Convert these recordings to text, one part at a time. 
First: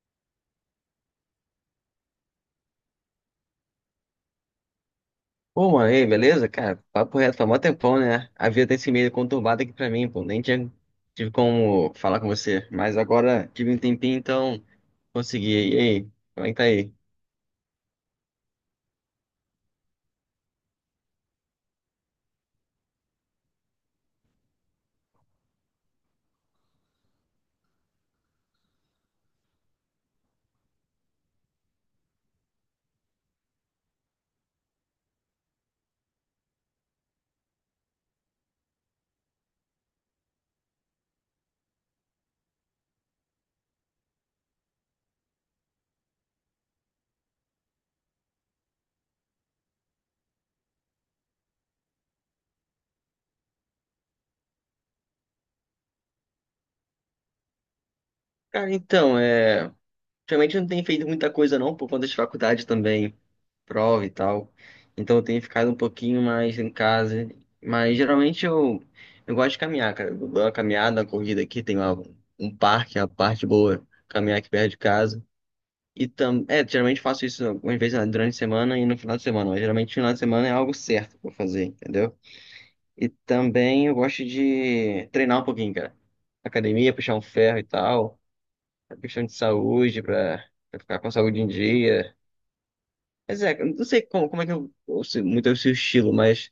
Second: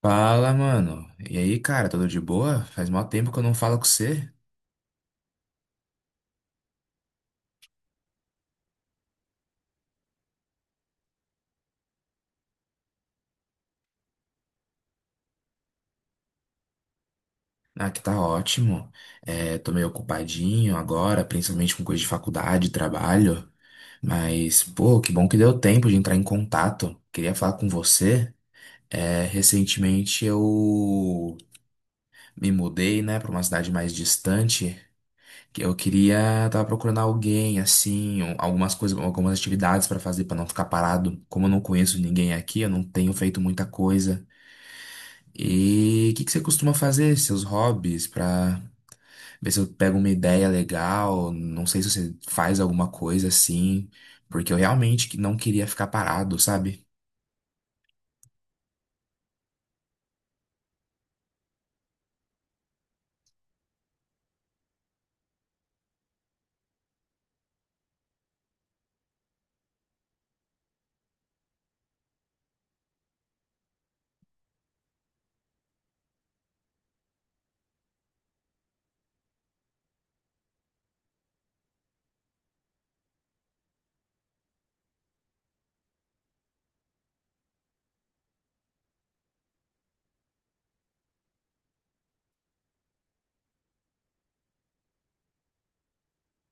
Fala, mano. E aí, cara, tudo de boa? Faz mó tempo que eu não falo com você. Pô, mano, e aí, beleza? Cara, papo reto, foi mó tempão, né? A vida tem esse meio conturbado aqui pra mim, pô. Nem tinha, tive como falar com você, mas agora tive um tempinho, então consegui. E aí, como é que tá aí? Ah, que tá ótimo. É, tô meio ocupadinho agora, principalmente com coisa de faculdade, trabalho. Mas, pô, que bom que deu tempo de entrar em contato. Queria falar com você. É, recentemente eu me mudei, né, pra uma cidade mais distante. Que Eu queria, tava procurando alguém, assim, algumas coisas, algumas atividades pra fazer pra não ficar parado. Como eu não conheço ninguém aqui, eu não tenho feito muita coisa. E o que que você costuma fazer, seus hobbies, pra ver se eu pego uma ideia legal? Não sei se você faz alguma coisa assim, porque eu realmente que não queria ficar parado, sabe? Cara, então, realmente eu não tenho feito muita coisa não, por conta de faculdade também, prova e tal. Então eu tenho ficado um pouquinho mais em casa. Mas geralmente eu gosto de caminhar, cara. Eu dou uma caminhada, uma corrida aqui, um parque, a parte boa, caminhar aqui perto de casa. Geralmente faço isso algumas vezes, né, durante a semana e no final de semana, mas geralmente no final de semana é algo certo pra eu fazer, entendeu? E também eu gosto de treinar um pouquinho, cara. Academia, puxar um ferro e tal, a questão de saúde, pra ficar com a saúde em dia. Mas é, eu não sei como, como é que eu sei muito é o seu estilo, mas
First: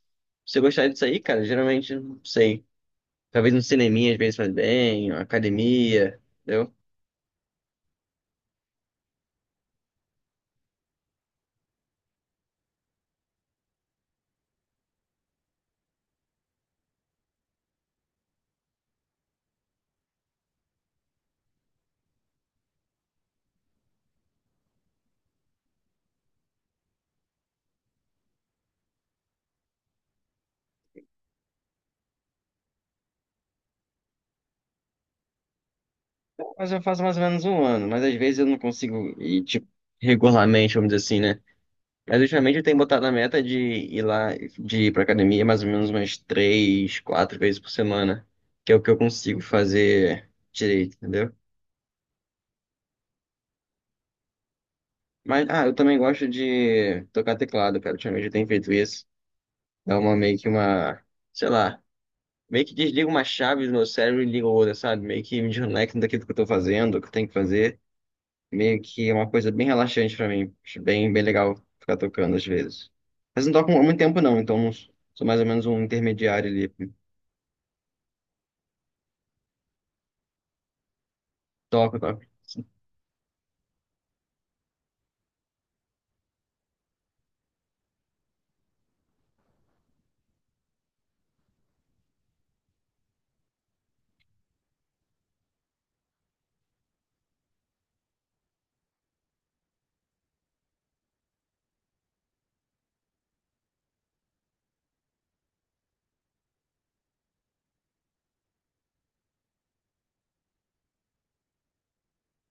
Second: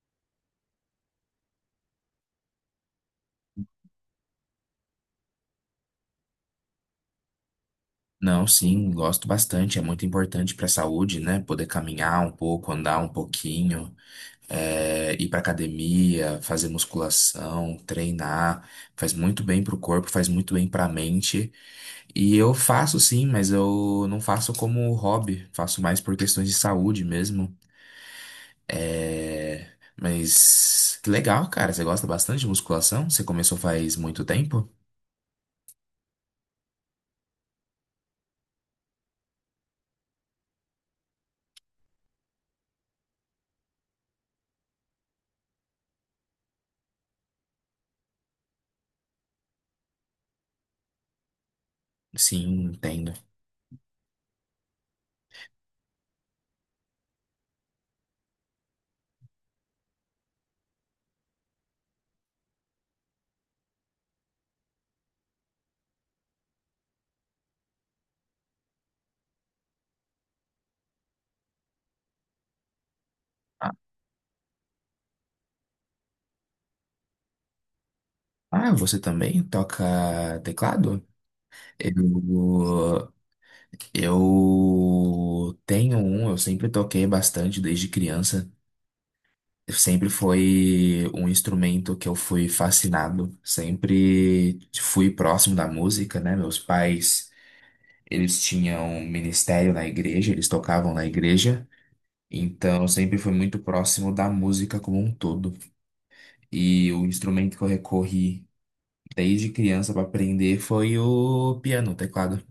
se você gostar disso aí, cara, geralmente, não sei, talvez um cineminha às vezes faz bem, uma academia, entendeu? Não, sim, gosto bastante, é muito importante pra saúde, né? Poder caminhar um pouco, andar um pouquinho, é, ir pra academia, fazer musculação, treinar, faz muito bem pro corpo, faz muito bem pra mente. E eu faço sim, mas eu não faço como hobby, faço mais por questões de saúde mesmo. É... Mas que legal, cara, você gosta bastante de musculação? Você começou faz muito tempo? Mas eu faço mais ou menos um ano, mas às vezes eu não consigo ir, tipo, regularmente, vamos dizer assim, né? Mas ultimamente eu tenho botado a meta de ir lá, de ir pra academia mais ou menos umas três, quatro vezes por semana, que é o que eu consigo fazer direito, entendeu? Sim, entendo. Mas, ah, eu também gosto de tocar teclado, cara. Ultimamente eu tenho feito isso. Dá uma meio que uma, sei lá, Meio que desliga uma chave do meu cérebro e liga outra, sabe? Meio que me desconecta daquilo que eu tô fazendo, o que eu tenho que fazer. Meio que é uma coisa bem relaxante pra mim. Acho bem, bem legal ficar tocando às vezes. Mas não Ah, toco há muito tempo não, então não sou mais ou menos um intermediário ali. ah, você também toca teclado? Toco, toco. Eu, eu tenho um, eu sempre toquei bastante desde criança. Sempre foi um instrumento que eu fui fascinado, sempre fui próximo da música, né? Meus pais, eles tinham um ministério na igreja, eles tocavam na igreja, então eu sempre fui muito próximo da música como um todo. E o instrumento que eu recorri desde criança para aprender foi o piano, o teclado.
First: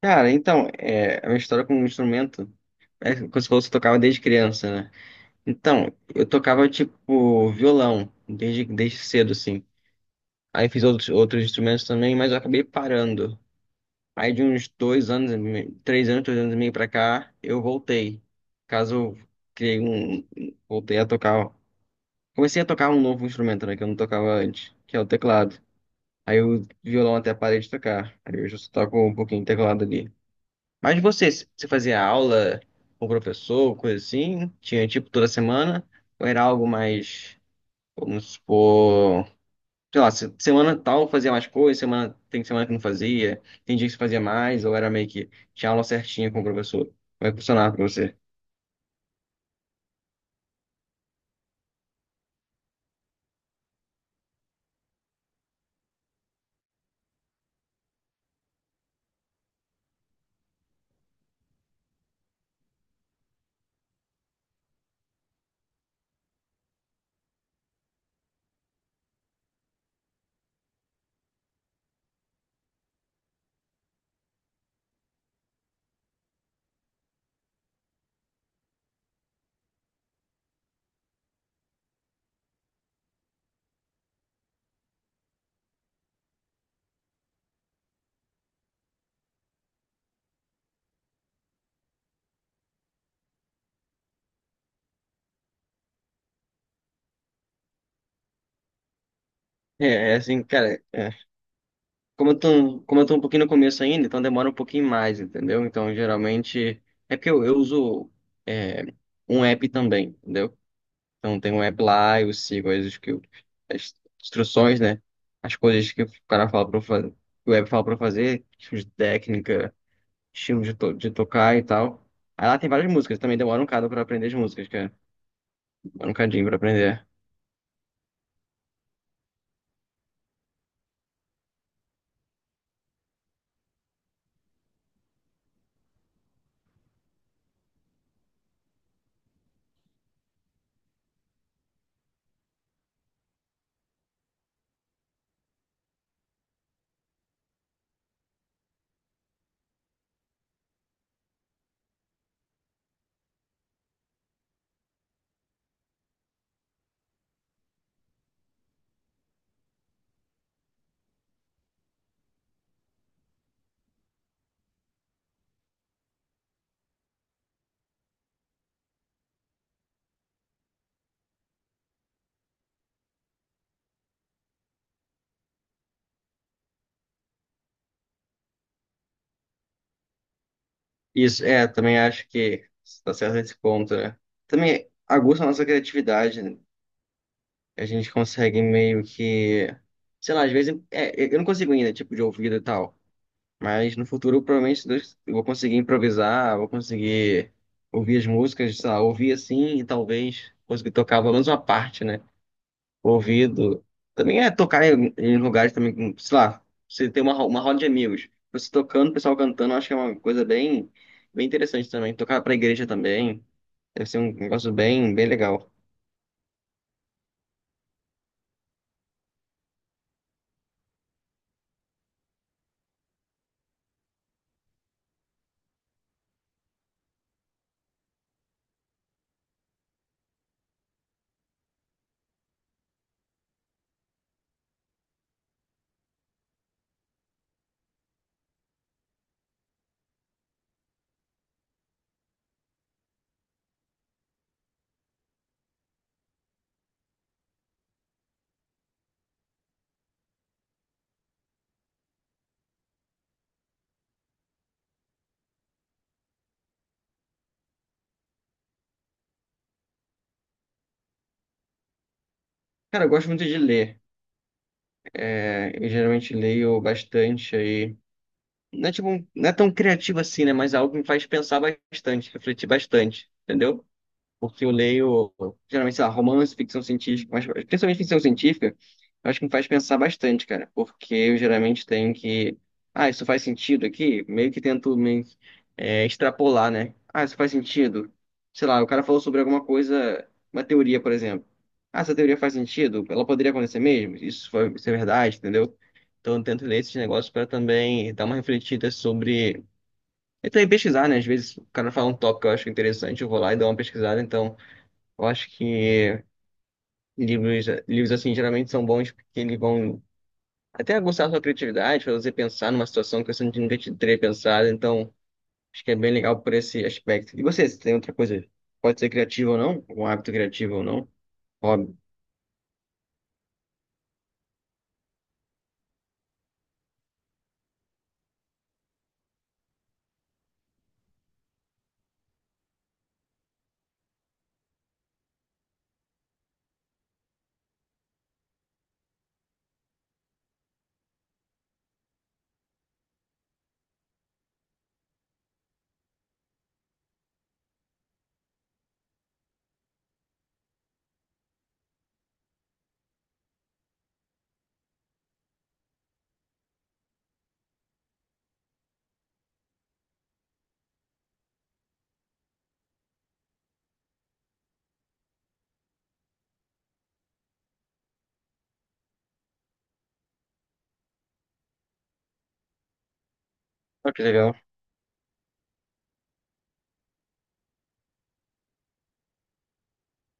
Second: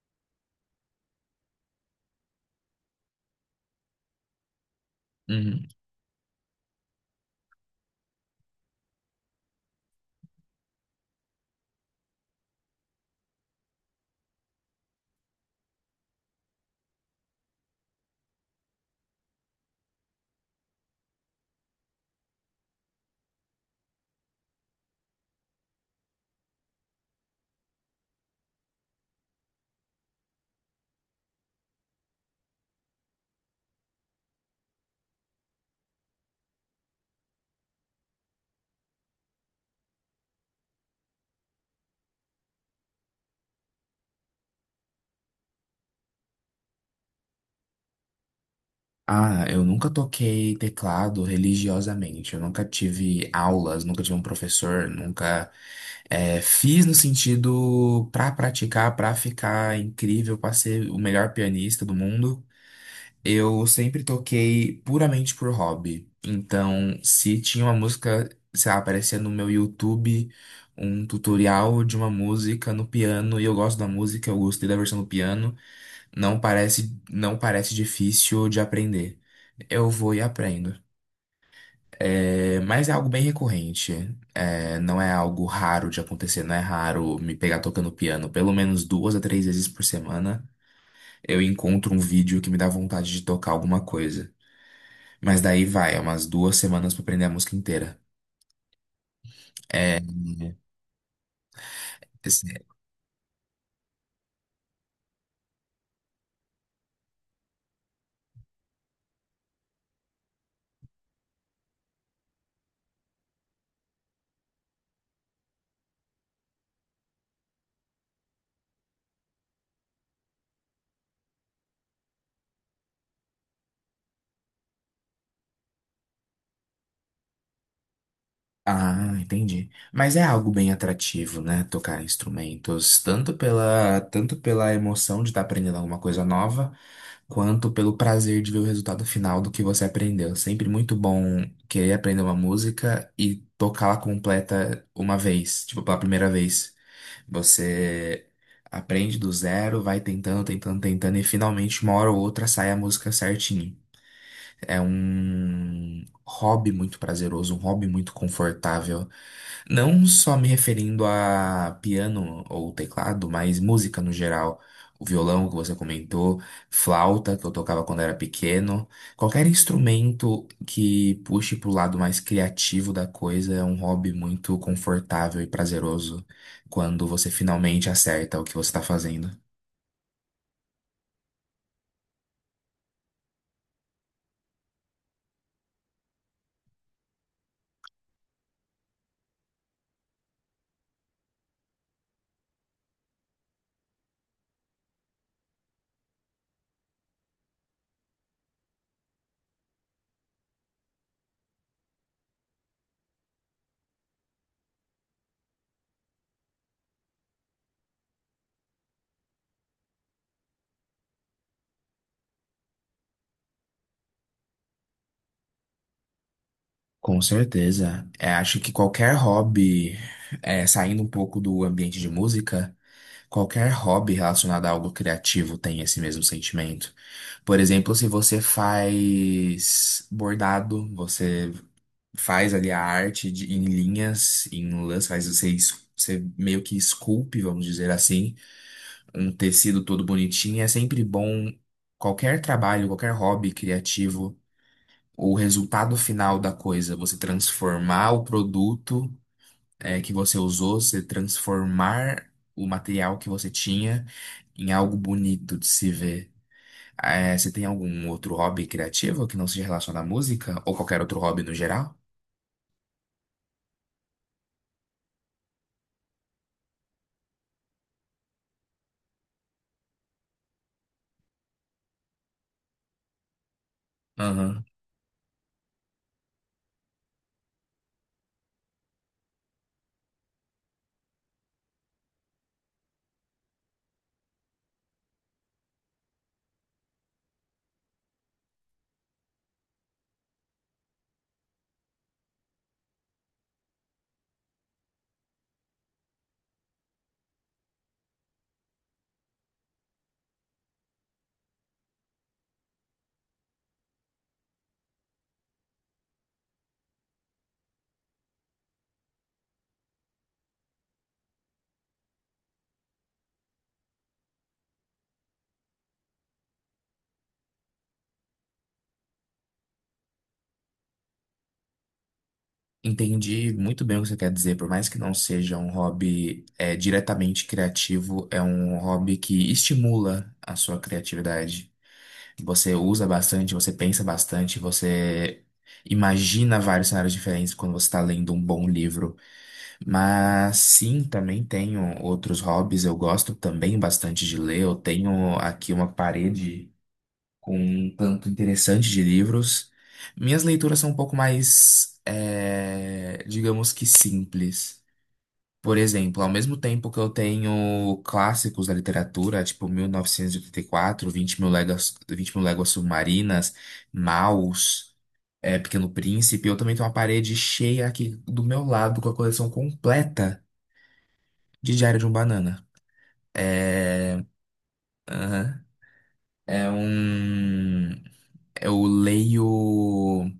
Cara, então, é, a minha história com o instrumento é como você fosse, eu tocava desde criança, né? Uhum. Então, eu tocava tipo violão desde cedo, assim. Aí fiz outros instrumentos também, mas eu acabei parando. Aí de uns dois anos, três anos, dois anos e meio pra cá, eu voltei. Caso eu criei um, voltei a tocar Comecei a tocar um novo instrumento, né, que eu não tocava antes, que é o teclado. Aí o violão até parei de tocar. Aí hoje eu só toco um pouquinho de teclado ali. Mas você fazia aula com o professor, coisa assim? Tinha tipo toda semana? Ou era algo mais, vamos supor, sei lá, semana tal fazia mais coisa, semana, tem semana que não fazia, tem dia que você fazia mais, ou era meio que tinha aula certinha com o professor? Como é que funcionava pra você? Ah, eu nunca toquei teclado religiosamente. Eu nunca tive aulas, nunca tive um professor, nunca fiz no sentido pra praticar, pra ficar incrível, pra ser o melhor pianista do mundo. Eu sempre toquei puramente por hobby. Então, se tinha uma música, sei lá, aparecia no meu YouTube um tutorial de uma música no piano e eu gosto da música, eu gostei da versão do piano. Não parece difícil de aprender. Eu vou e aprendo. É, mas é algo bem recorrente. É, não é algo raro de acontecer, não é raro me pegar tocando piano. Pelo menos 2 a 3 vezes por semana eu encontro um vídeo que me dá vontade de tocar alguma coisa. Mas daí vai, é umas 2 semanas pra aprender a música inteira. É, é assim, cara. Como eu tô um pouquinho no começo ainda, então demora um pouquinho mais, entendeu? Então, geralmente, é porque eu uso é, um app também, entendeu? Então, tem um app lá, eu sigo as instruções, né? As coisas que o cara fala pra eu fazer, que o app fala pra eu fazer, tipo de técnica, de tocar e tal. Aí lá tem várias músicas, também demora um bocado pra aprender as músicas, cara. Demora um cadinho pra aprender. Ah, entendi. Mas é algo bem atrativo, né? Tocar instrumentos, tanto pela emoção de estar aprendendo alguma coisa nova, quanto pelo prazer de ver o resultado final do que você aprendeu. Sempre muito bom querer aprender uma música e tocá-la completa uma vez, tipo, pela primeira vez. Você aprende do zero, vai tentando, tentando, tentando, e finalmente, uma hora ou outra, sai a música certinho. É um hobby muito prazeroso, um hobby muito confortável. Não só me referindo a piano ou teclado, mas música no geral. O violão que você comentou, flauta que eu tocava quando era pequeno. Qualquer instrumento que puxe pro lado mais criativo da coisa é um hobby muito confortável e prazeroso quando você finalmente acerta o que você está fazendo. Isso, é, também acho que tá certo esse ponto, né? Também aguça a nossa criatividade, né? A gente consegue meio que, sei lá, às vezes, é, eu não consigo ainda, tipo, de ouvido e tal, mas no futuro, provavelmente, se Deus- eu vou conseguir improvisar, vou conseguir ouvir as músicas, sei lá, ouvir assim e talvez conseguir tocar pelo menos uma parte, né? O ouvido. Também é tocar em lugares também, sei lá, você tem uma, uma roda de amigos, você tocando, o pessoal cantando, eu acho que é uma coisa bem, bem interessante também. Tocar pra igreja também, deve ser um negócio bem, bem legal. Com certeza. É, acho que qualquer hobby, é, saindo um pouco do ambiente de música, qualquer hobby relacionado a algo criativo tem esse mesmo sentimento. Por exemplo, se você faz bordado, você faz ali a arte em linhas, em lãs, você meio que esculpe, vamos dizer assim, um tecido todo bonitinho. É sempre bom qualquer trabalho, qualquer hobby criativo, o resultado final da coisa, você transformar o produto que você usou, você transformar o material que você tinha em algo bonito de se ver. É, você tem algum outro hobby criativo que não seja relacionado à música? Ou qualquer outro hobby no geral? Cara, eu gosto muito de ler. É, eu geralmente leio bastante aí. Não é, tipo, não é tão criativo assim, né? Mas é algo que me faz pensar bastante, refletir bastante, entendeu? Aham. Porque eu leio, geralmente, sei lá, romance, ficção científica, mas principalmente ficção científica, eu acho que me faz pensar bastante, cara. Porque eu geralmente tenho que. Ah, isso faz sentido aqui? Meio que tento me, é, extrapolar, né? Ah, isso faz sentido. Sei lá, o cara falou sobre alguma coisa, uma teoria, por exemplo. Ah, essa teoria faz sentido? Ela poderia acontecer mesmo? Isso é verdade, entendeu? Então, eu tento ler esses negócios para também dar uma refletida sobre. E também pesquisar, né? Às vezes o cara fala um tópico que eu acho interessante, eu vou lá e dou uma pesquisada. Então, eu acho que livros assim, geralmente são bons porque eles vão até aguçar a sua criatividade, fazer você pensar numa situação que você nunca te teria pensado. Então, acho que é bem legal por esse aspecto. E você tem outra coisa? Pode ser criativo ou não? Um hábito criativo ou não? Hobby. Entendi muito bem o que você quer dizer. Por mais que não seja um hobby diretamente criativo, é um hobby que estimula a sua criatividade. Você usa bastante, você pensa bastante, você imagina vários cenários diferentes quando você está lendo um bom livro. Mas sim, também tenho outros hobbies. Eu gosto também bastante de ler. Eu tenho aqui uma parede com um tanto interessante de livros. Minhas leituras são um pouco mais, digamos que simples. Por exemplo, ao mesmo tempo que eu tenho clássicos da literatura, tipo mil novecentos e oitenta e quatro, 20 mil léguas submarinas, Maus, Pequeno Príncipe, eu também tenho uma parede cheia aqui do meu lado com a coleção completa de Diário de um Banana. Ah, que É. legal. Aham. É um. Eu leio.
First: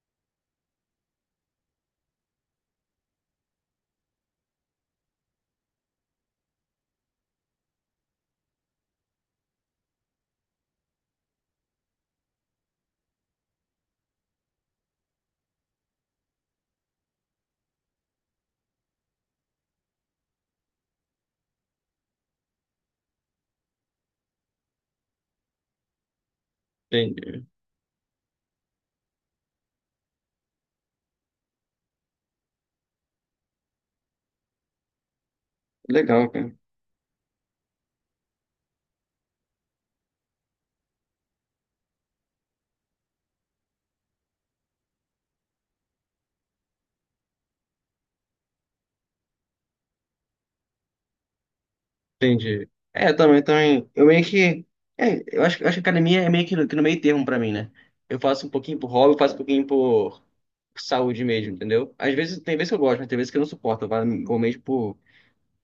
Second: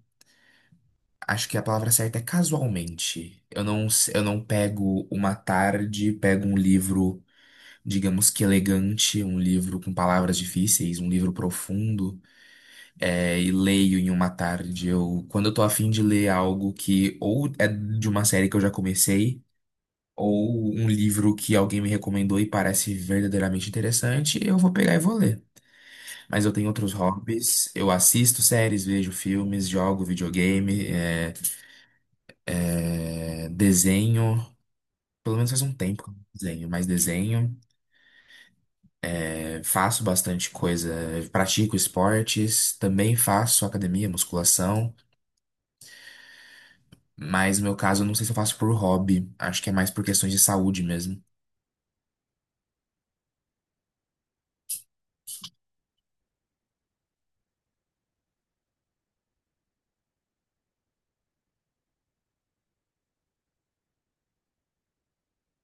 Acho que a palavra certa é casualmente. Eu não pego uma tarde, pego um livro, digamos que elegante, um livro com palavras difíceis, um livro profundo, e leio em uma tarde. Eu, quando eu tô afim de ler algo que ou é de uma série que eu já comecei, ou um livro que alguém me recomendou e parece verdadeiramente interessante, eu vou pegar e vou ler. Mas eu tenho outros Entendi. hobbies, eu assisto séries, vejo filmes, jogo videogame, desenho. Pelo menos faz um tempo que eu não Legal, cara. desenho, mas desenho, faço bastante coisa, pratico esportes, também faço academia, musculação, mas no meu caso eu não sei se eu faço por hobby, acho que é mais por questões de saúde mesmo. Entendi. É, também, também. Eu meio que. É, eu acho que academia é meio que no meio termo pra mim, né? Eu faço um pouquinho por hobby, eu faço um pouquinho por saúde mesmo, entendeu? Às vezes, tem vezes que eu gosto, mas tem vezes que eu não suporto. Eu falo, vou mesmo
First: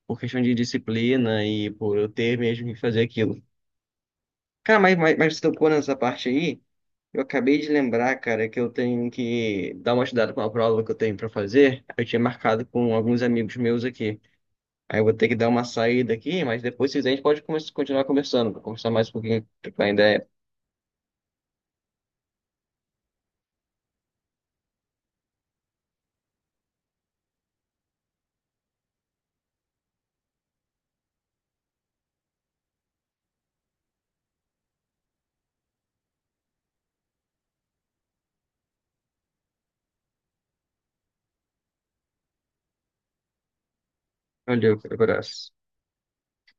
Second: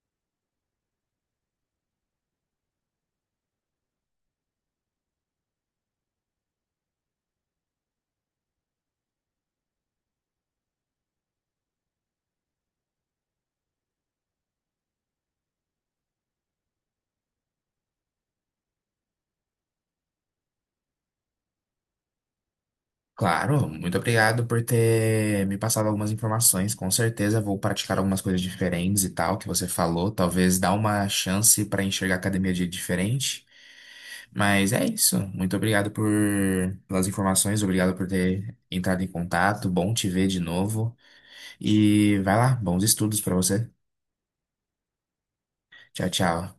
por questão de disciplina e por eu ter mesmo que fazer aquilo. Cara, mas você tocou nessa parte aí, eu acabei de lembrar, cara, que eu tenho que dar uma estudada com uma prova que eu tenho pra fazer. Eu tinha marcado com alguns amigos meus aqui. Aí eu vou ter que dar uma saída aqui, mas depois se quiser a gente pode continuar conversando, pra conversar mais um pouquinho, trocar ideia. Claro, muito obrigado por ter me passado algumas informações. Com certeza vou praticar algumas coisas diferentes e tal que você falou. Talvez dar uma chance para enxergar a academia de diferente. Mas é isso. Muito obrigado por pelas informações, obrigado por ter entrado em contato. Bom te ver de novo. E vai lá, bons estudos para você. Valeu, abraço. Tchau, tchau.